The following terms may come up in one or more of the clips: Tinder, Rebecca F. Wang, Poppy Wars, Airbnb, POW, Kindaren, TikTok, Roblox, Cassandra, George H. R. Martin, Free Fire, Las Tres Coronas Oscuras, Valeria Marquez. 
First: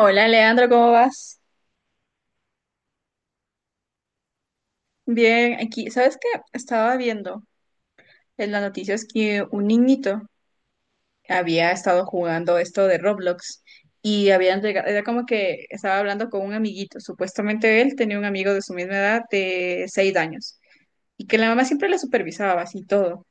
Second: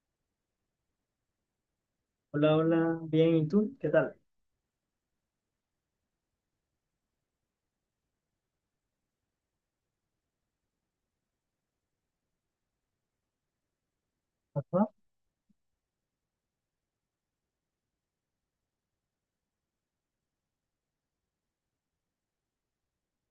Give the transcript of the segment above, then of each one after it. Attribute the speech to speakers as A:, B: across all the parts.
A: Hola Leandro, ¿cómo vas?
B: Hola, hola, bien, ¿y tú? ¿Qué tal?
A: Bien, aquí, ¿sabes qué? Estaba viendo en las noticias que un niñito había estado jugando esto de Roblox y habían llegado,
B: Ajá,
A: era como que estaba hablando con un amiguito, supuestamente él tenía un amigo de su misma edad de 6 años y que la mamá siempre le supervisaba así todo,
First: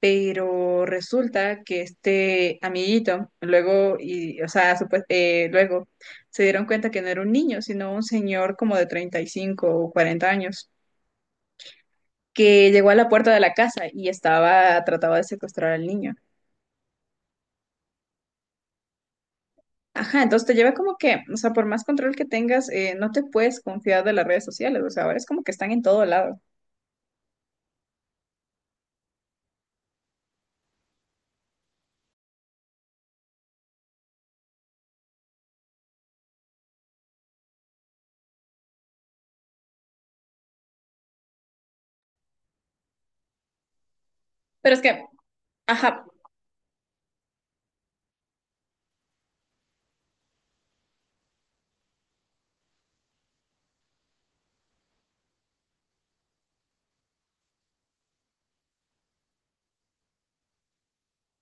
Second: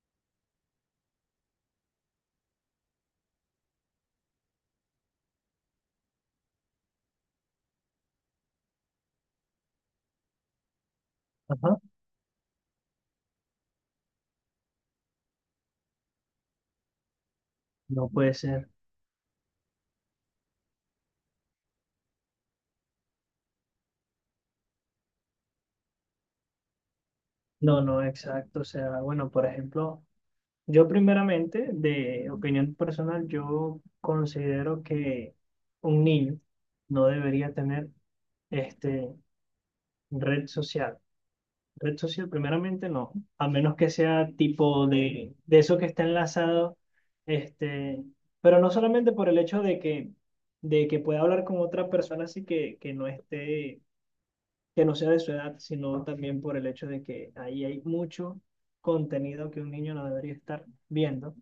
A: pero resulta que este amiguito luego, y, o sea, luego se dieron cuenta que no era un niño, sino un señor como de 35 o 40 años
B: ajá.
A: que llegó a la puerta de la casa y estaba, trataba de secuestrar al niño.
B: No puede ser.
A: Ajá, entonces te lleva como que, o sea, por más control que tengas, no te puedes confiar de las redes sociales, o sea, ahora es como que están en todo lado.
B: No, no, exacto. O sea, bueno, por ejemplo, yo primeramente, de opinión personal, yo considero que un niño no debería tener este, red social. Red social, primeramente, no, a menos que sea
A: Pero es
B: tipo
A: que,
B: de eso que está
A: ajá,
B: enlazado, este, pero no solamente por el hecho de que pueda hablar con otra persona así que no esté que no sea de su edad, sino también por el hecho de que ahí hay mucho contenido que un niño no debería estar viendo,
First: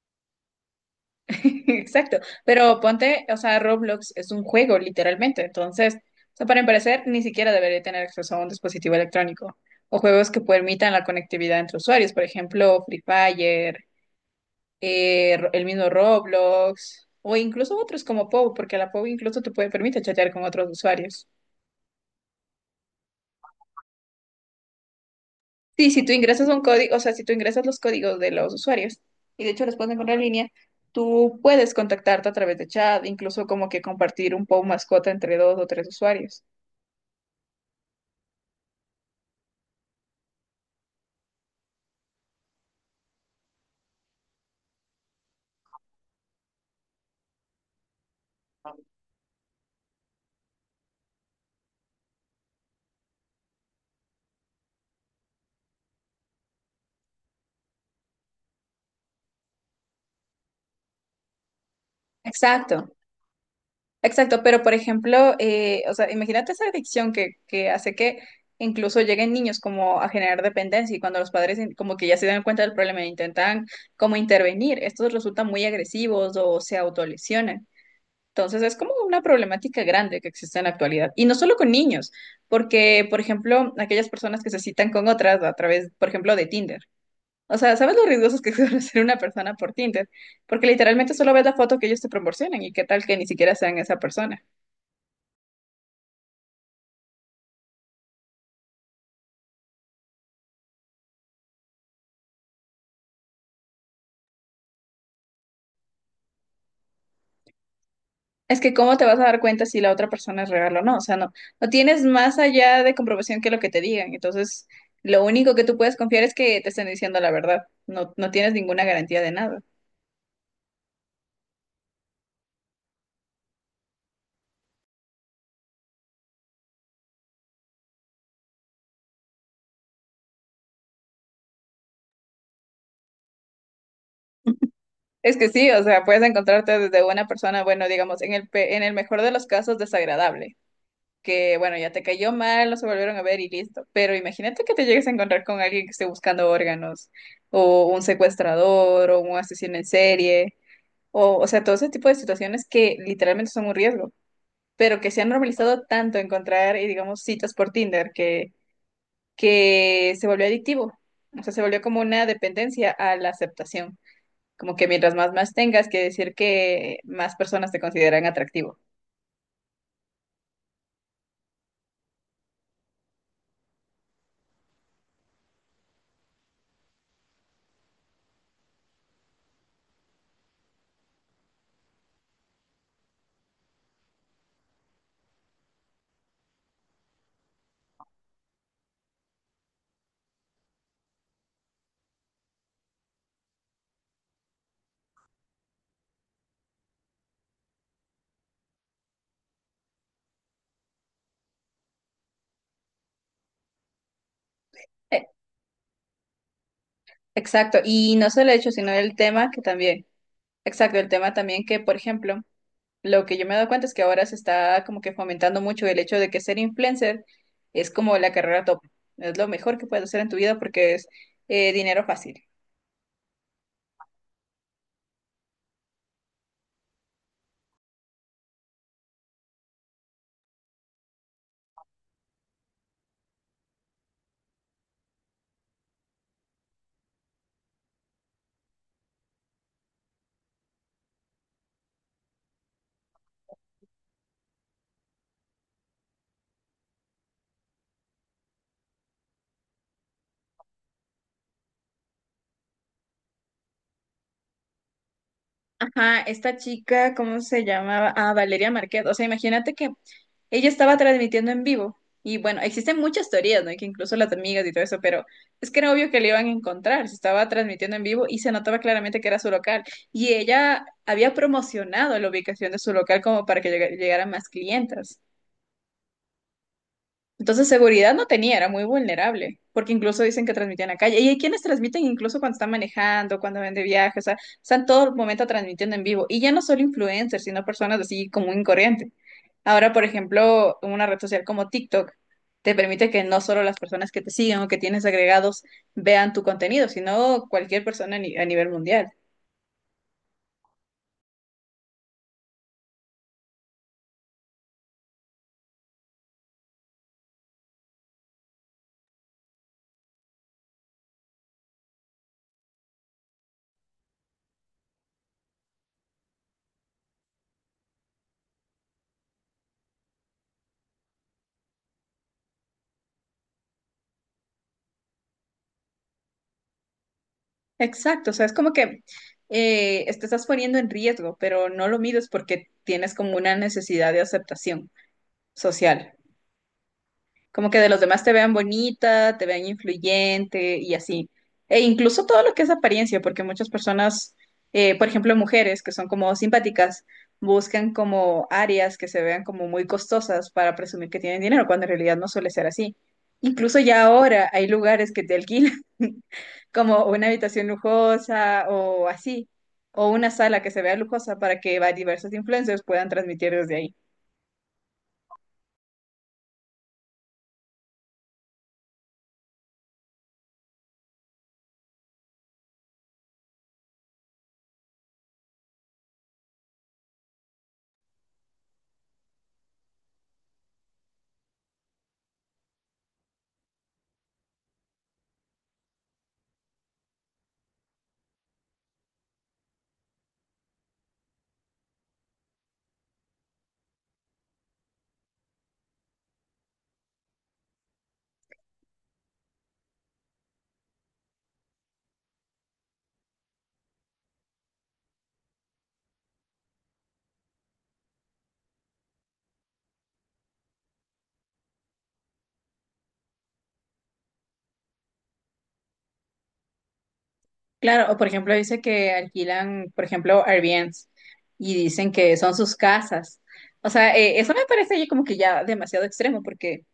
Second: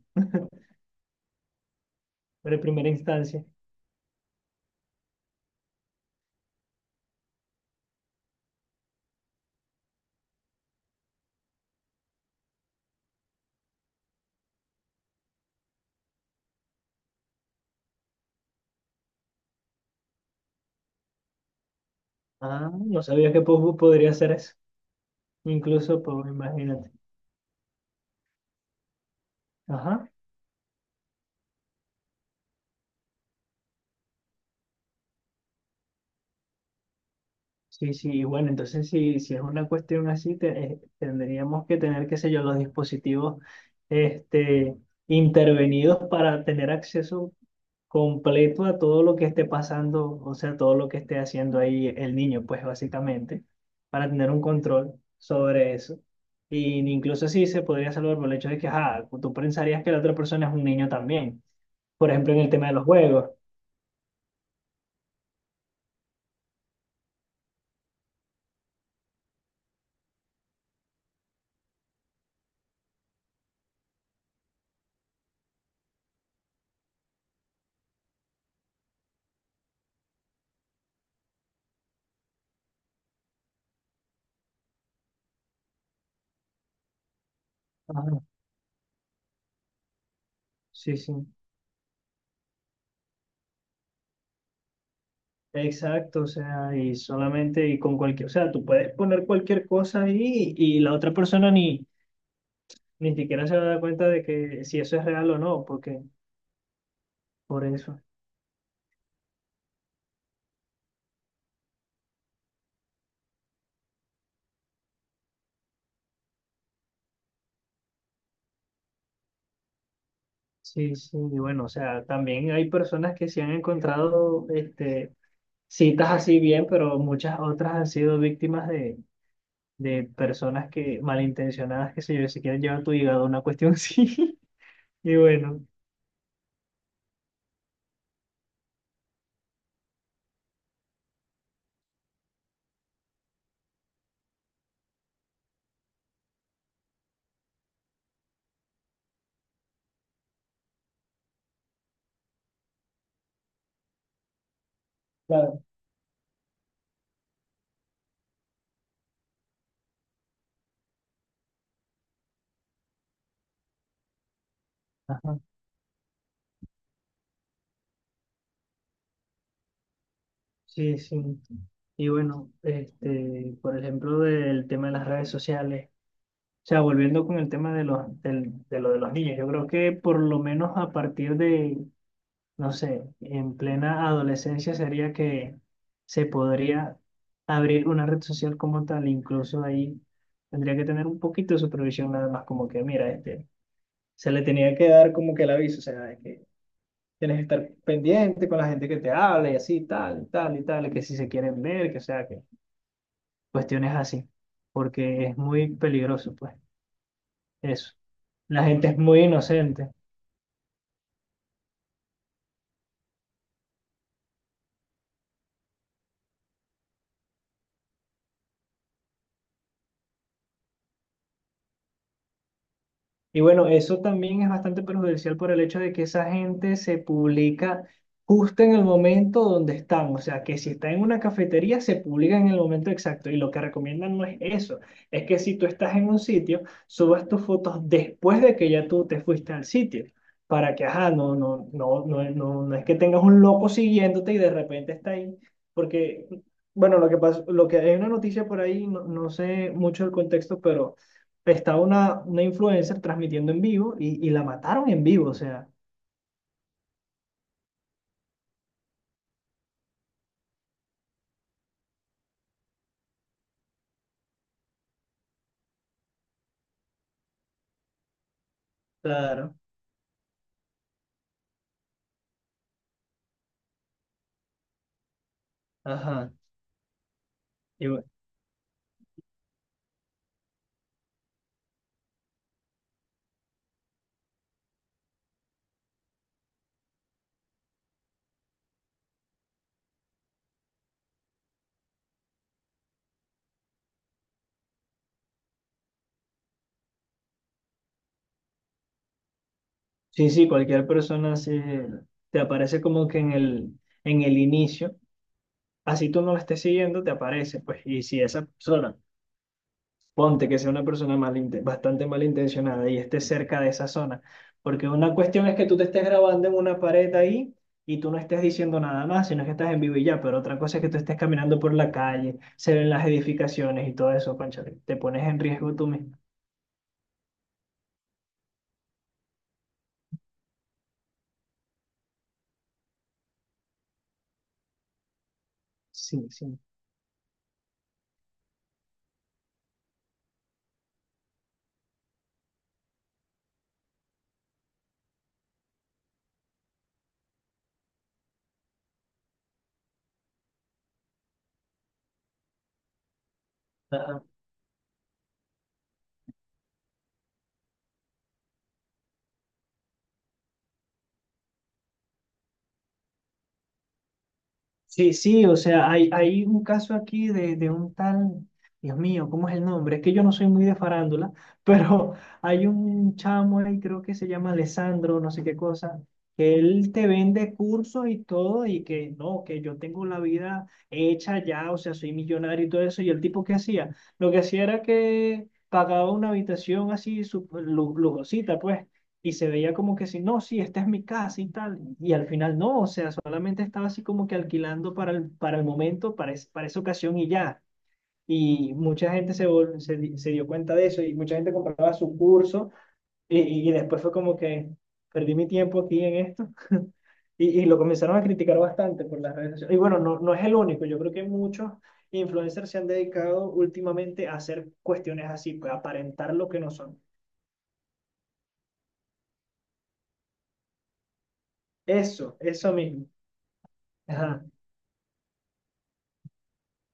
A: exacto,
B: pero en
A: pero
B: primera
A: ponte, o
B: instancia.
A: sea, Roblox es un juego, literalmente, entonces, o sea, para empezar, ni siquiera debería tener acceso a un dispositivo electrónico o juegos que permitan la conectividad entre usuarios, por ejemplo, Free Fire, el mismo Roblox o incluso otros como POW, porque la POW incluso te puede permite chatear con otros usuarios.
B: Ah, no sabía que podría hacer eso,
A: Sí,
B: incluso,
A: si tú
B: pues,
A: ingresas un
B: imagínate.
A: código, o sea, si tú ingresas los códigos de los usuarios y de hecho los puedes
B: Ajá.
A: encontrar en línea, tú puedes contactarte a través de chat, incluso como que compartir un POW mascota entre dos o tres usuarios.
B: Sí, sí, y bueno, entonces si es una cuestión así, tendríamos que tener, qué sé yo, los dispositivos este, intervenidos para tener acceso completo a todo lo que esté pasando, o sea, todo lo que esté haciendo ahí el niño, pues básicamente, para tener un control sobre eso. Y incluso sí se podría salvar por el hecho de que, ajá, tú pensarías que la otra persona es un niño también, por ejemplo, en el tema de
A: Exacto.
B: los juegos.
A: Exacto, pero por ejemplo, o sea, imagínate esa adicción que hace que incluso lleguen niños como a generar dependencia y cuando los padres como que ya se dan cuenta del problema e intentan como intervenir, estos resultan muy agresivos o se autolesionan. Entonces es como una problemática grande que existe en la actualidad. Y no solo con niños, porque por ejemplo, aquellas personas que se citan con otras a través, por ejemplo, de Tinder. O sea, ¿sabes lo
B: Ajá,
A: riesgosos que suele ser una persona por Tinder? Porque
B: sí,
A: literalmente
B: sí.
A: solo ves la foto que ellos te proporcionan y qué tal que ni siquiera sean esa persona.
B: Exacto, o sea, y solamente y con cualquier, o sea, tú puedes poner cualquier cosa ahí y la otra persona ni siquiera se va a dar cuenta de que si eso es real o no, porque por eso.
A: Es que cómo te vas a dar cuenta si la otra persona es real o no, o sea, no, no tienes más allá de comprobación que lo que te digan, entonces lo único que tú puedes confiar es que te estén diciendo la verdad, no, no tienes ninguna garantía de nada.
B: Sí, sí, y bueno, o sea, también hay personas que se han encontrado citas así bien, pero muchas otras han sido víctimas de personas que malintencionadas, que se yo, se quieren llevar tu hígado, una cuestión así. Y
A: Es que
B: bueno,
A: sí, o sea, puedes encontrarte desde una persona, bueno, digamos, en el mejor de los casos desagradable, que bueno, ya te cayó mal, no se volvieron a ver y listo, pero imagínate que te llegues a encontrar con alguien que esté buscando órganos, o un secuestrador, o un asesino en serie, o sea, todo ese tipo de situaciones que literalmente son un riesgo. Pero que se han
B: claro.
A: normalizado tanto encontrar, digamos, citas por Tinder que se volvió adictivo. O sea, se volvió como una dependencia a la aceptación. Como que mientras más
B: Ajá.
A: más tengas, que decir que más personas te consideran atractivo.
B: Sí, sí. Y bueno, por ejemplo, del tema de las redes sociales, o sea, volviendo con el tema de los, del- de lo de los niños, yo creo que por lo menos a partir de, no sé, en plena adolescencia sería que se podría abrir una red social como tal, incluso ahí tendría que tener un poquito de supervisión nada más, como que, mira, se le tenía que dar como que el aviso, o sea, de que tienes que estar pendiente con la gente que te habla y así, tal, y tal, y tal, y que si se quieren ver, que o sea, que cuestiones así,
A: Eh,
B: porque es muy peligroso, pues,
A: exacto.
B: eso.
A: Y no solo el
B: La
A: hecho,
B: gente
A: sino
B: es
A: el
B: muy
A: tema que
B: inocente.
A: también. Exacto, el tema también que, por ejemplo, lo que yo me he dado cuenta es que ahora se está como que fomentando mucho el hecho de que ser influencer es como la carrera top. Es lo mejor que puedes hacer en tu vida porque es dinero fácil.
B: Y bueno, eso también es bastante perjudicial por el hecho de que esa gente se publica justo en el momento donde están. O sea, que si está en una cafetería, se publica en el momento exacto. Y lo que recomiendan no es eso. Es que si tú estás en un sitio, subas tus fotos después de que ya tú te fuiste al sitio. Para que, ajá, no, no, no, no, no, no es que tengas un loco siguiéndote y de repente está ahí. Porque, bueno, lo que pasa, lo que hay una noticia por ahí, no, no sé mucho el contexto, pero estaba una influencer transmitiendo en vivo y la mataron en vivo, o sea,
A: Ajá, esta chica, ¿cómo se llamaba? Ah, Valeria Marquez. O sea, imagínate que ella estaba transmitiendo en vivo. Y bueno, existen muchas teorías, ¿no? Y que incluso las amigas y todo eso, pero es que era obvio que le iban a encontrar. Se estaba transmitiendo en vivo y se notaba claramente que era su
B: claro,
A: local. Y ella había promocionado la ubicación de su local como para que llegaran más clientas.
B: ajá.
A: Entonces
B: y bu-
A: seguridad no tenía, era muy vulnerable, porque incluso dicen que transmitían a calle. Y hay quienes transmiten incluso cuando están manejando, cuando van de viaje, o sea, están todo el momento transmitiendo en vivo. Y ya no solo influencers, sino personas así común y corriente. Ahora, por ejemplo, una red social como TikTok te permite que no solo las personas que te siguen o que tienes agregados vean tu contenido, sino cualquier persona a ni- a nivel mundial.
B: sí, sí, cualquier persona te aparece como que en el inicio, así tú no la estés siguiendo, te aparece, pues, y si esa persona, ponte que sea una persona bastante malintencionada y esté cerca de esa zona. Porque una cuestión es que tú te estés grabando en una pared ahí y tú no estés diciendo nada más, sino que estás en vivo y ya. Pero otra cosa es que tú estés caminando por la calle, se ven las edificaciones y todo eso, cónchale. Te pones en riesgo tú mismo.
A: Exacto, o sea, es como que te estás poniendo en riesgo, pero no lo mides porque tienes como una necesidad de aceptación social.
B: Sí, sí.
A: Como que de los demás te vean bonita, te vean influyente y así. E incluso todo lo que es apariencia, porque muchas personas, por ejemplo, mujeres que son como simpáticas, buscan como áreas que se vean como muy costosas para presumir que tienen dinero, cuando en realidad no suele ser así. Incluso ya
B: Ajá.
A: ahora hay lugares que te alquilan como una habitación lujosa o así, o una sala que se vea lujosa para que diversos influencers puedan transmitir desde ahí.
B: Sí, sí, o sea, hay un caso aquí de un tal, Dios mío, ¿cómo es el nombre? Es que yo no soy muy de farándula, pero hay un chamo ahí, creo que se llama Alessandro, no sé qué cosa, que él te vende cursos y todo, y que no, que yo tengo la vida hecha ya, o sea, soy millonario y todo eso, y el tipo que hacía, lo que hacía era que pagaba una habitación así, lujosita, pues, y se veía como que si, no, sí, esta es mi casa y tal. Y al final no, o sea, solamente estaba así como que alquilando para el momento, para esa ocasión y ya. Y mucha gente se, vol- se, di- se dio cuenta de eso y mucha gente compraba su curso y después fue como que perdí mi tiempo aquí en esto. Y lo comenzaron a criticar bastante por las redes sociales. Y bueno, no, no es el único, yo creo que muchos influencers se han dedicado últimamente a hacer cuestiones así, pues aparentar lo que no son.
A: Claro, o por ejemplo dice que alquilan, por ejemplo, Airbnbs y dicen que
B: Eso,
A: son
B: eso
A: sus
B: mismo.
A: casas. O sea,
B: Ajá.
A: eso me parece ya como que ya demasiado extremo porque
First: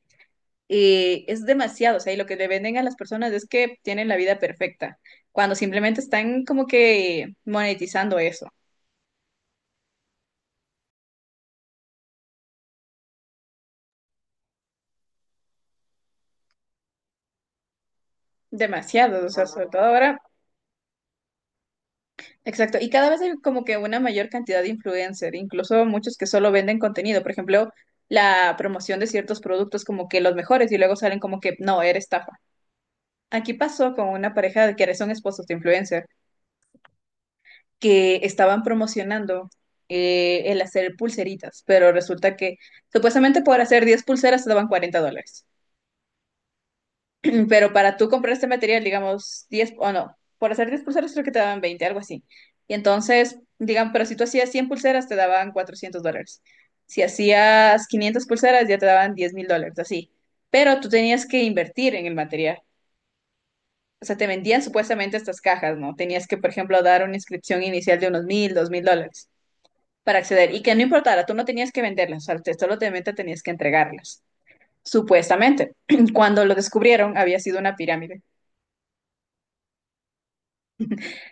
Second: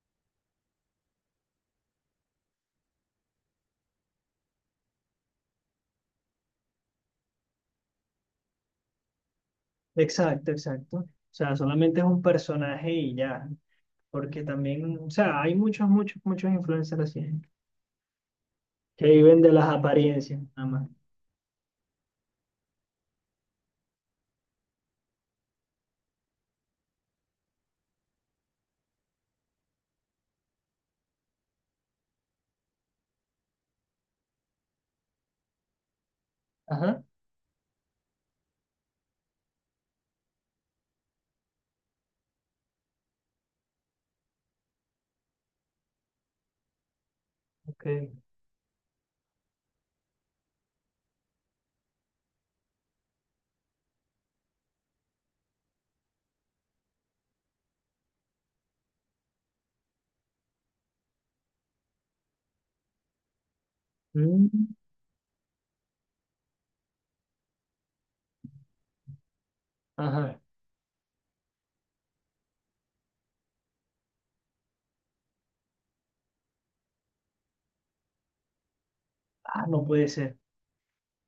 A: es demasiado, o sea, y lo que le venden a las personas es que tienen la vida perfecta, cuando simplemente están como que monetizando eso.
B: Exacto, exacto. O sea, solamente es un personaje y ya, porque también, o sea, hay muchos, muchos, muchos influencers así, ¿eh? Que
A: Demasiado, o sea,
B: viven de
A: sobre
B: las
A: todo ahora.
B: apariencias, nada más.
A: Exacto, y cada vez hay como que una mayor cantidad de influencers, incluso muchos que solo venden contenido, por ejemplo, la promoción de ciertos productos como que los mejores y luego salen como que no, era estafa. Aquí pasó con una pareja de que son esposos de influencer
B: Ajá,
A: que estaban promocionando el hacer pulseritas, pero resulta que supuestamente por hacer 10 pulseras te daban $40. Mm, pero para tú
B: ok.
A: comprar este material, digamos, 10 o no, por hacer 10 pulseras creo que te daban 20, algo así. Y entonces, digan, pero si tú hacías 100 pulseras, te daban $400. Si hacías 500 pulseras, ya te daban $10.000, así. Pero tú tenías que invertir en el material. O sea, te vendían
B: Mm,
A: supuestamente estas cajas, ¿no? Tenías que, por ejemplo, dar una inscripción inicial de unos $1.000, $2.000 para
B: ajá.
A: acceder. Y que no importara, tú no tenías que venderlas, o sea, solamente tenías que entregarlas, supuestamente. Cuando lo descubrieron, había sido una pirámide.
B: Ah, no puede ser.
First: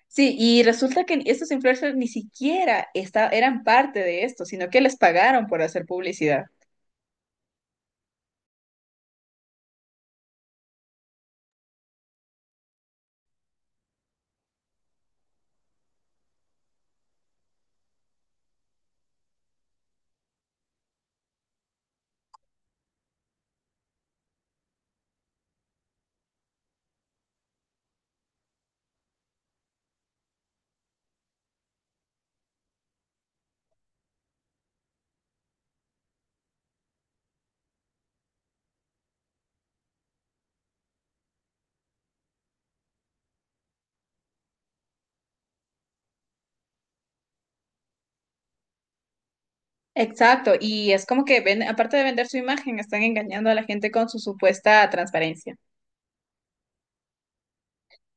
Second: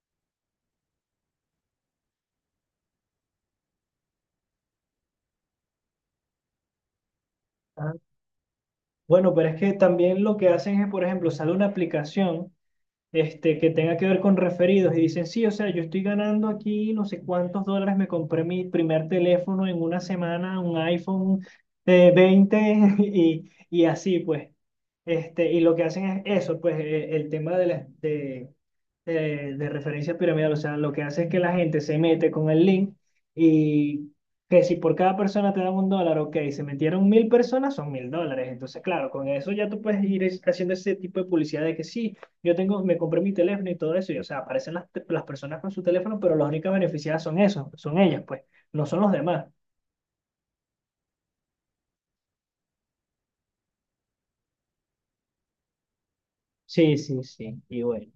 A: Sí, y resulta que estos influencers ni siquiera eran parte de esto, sino que les pagaron por hacer publicidad.
B: Ah, bueno, pero es que también lo que hacen es, por ejemplo, sale una aplicación. Que tenga que ver con referidos y dicen, sí, o sea, yo estoy ganando aquí no sé cuántos dólares, me compré mi primer teléfono en una semana, un iPhone 20. Y así pues. Y lo que hacen es eso, pues el tema de referencia piramidal, o sea, lo que hace es que la gente se mete con el link y que si por cada persona te dan un dólar, ok, se metieron 1000 personas, son 1000 dólares. Entonces, claro, con eso ya tú puedes ir haciendo ese tipo de publicidad de que sí, yo tengo, me compré mi teléfono y todo eso, y o sea, aparecen las personas con su teléfono, pero las únicas beneficiadas son esos, son ellas, pues, no son los demás.
A: Exacto, y es como que ven, aparte de vender su imagen, están engañando a la gente con su supuesta transparencia.
B: Sí, sí, sí, y bueno.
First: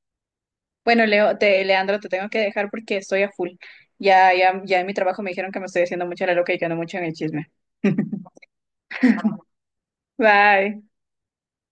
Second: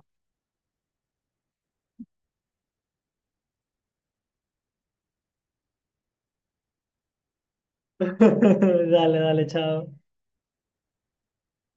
A: Bueno, Leo, te, Leandro, te tengo que dejar porque estoy a full. Ya, ya, ya en mi trabajo me dijeron que me estoy haciendo mucho la loca y que no mucho en el chisme.
B: Dale, dale, chao.
A: Bye.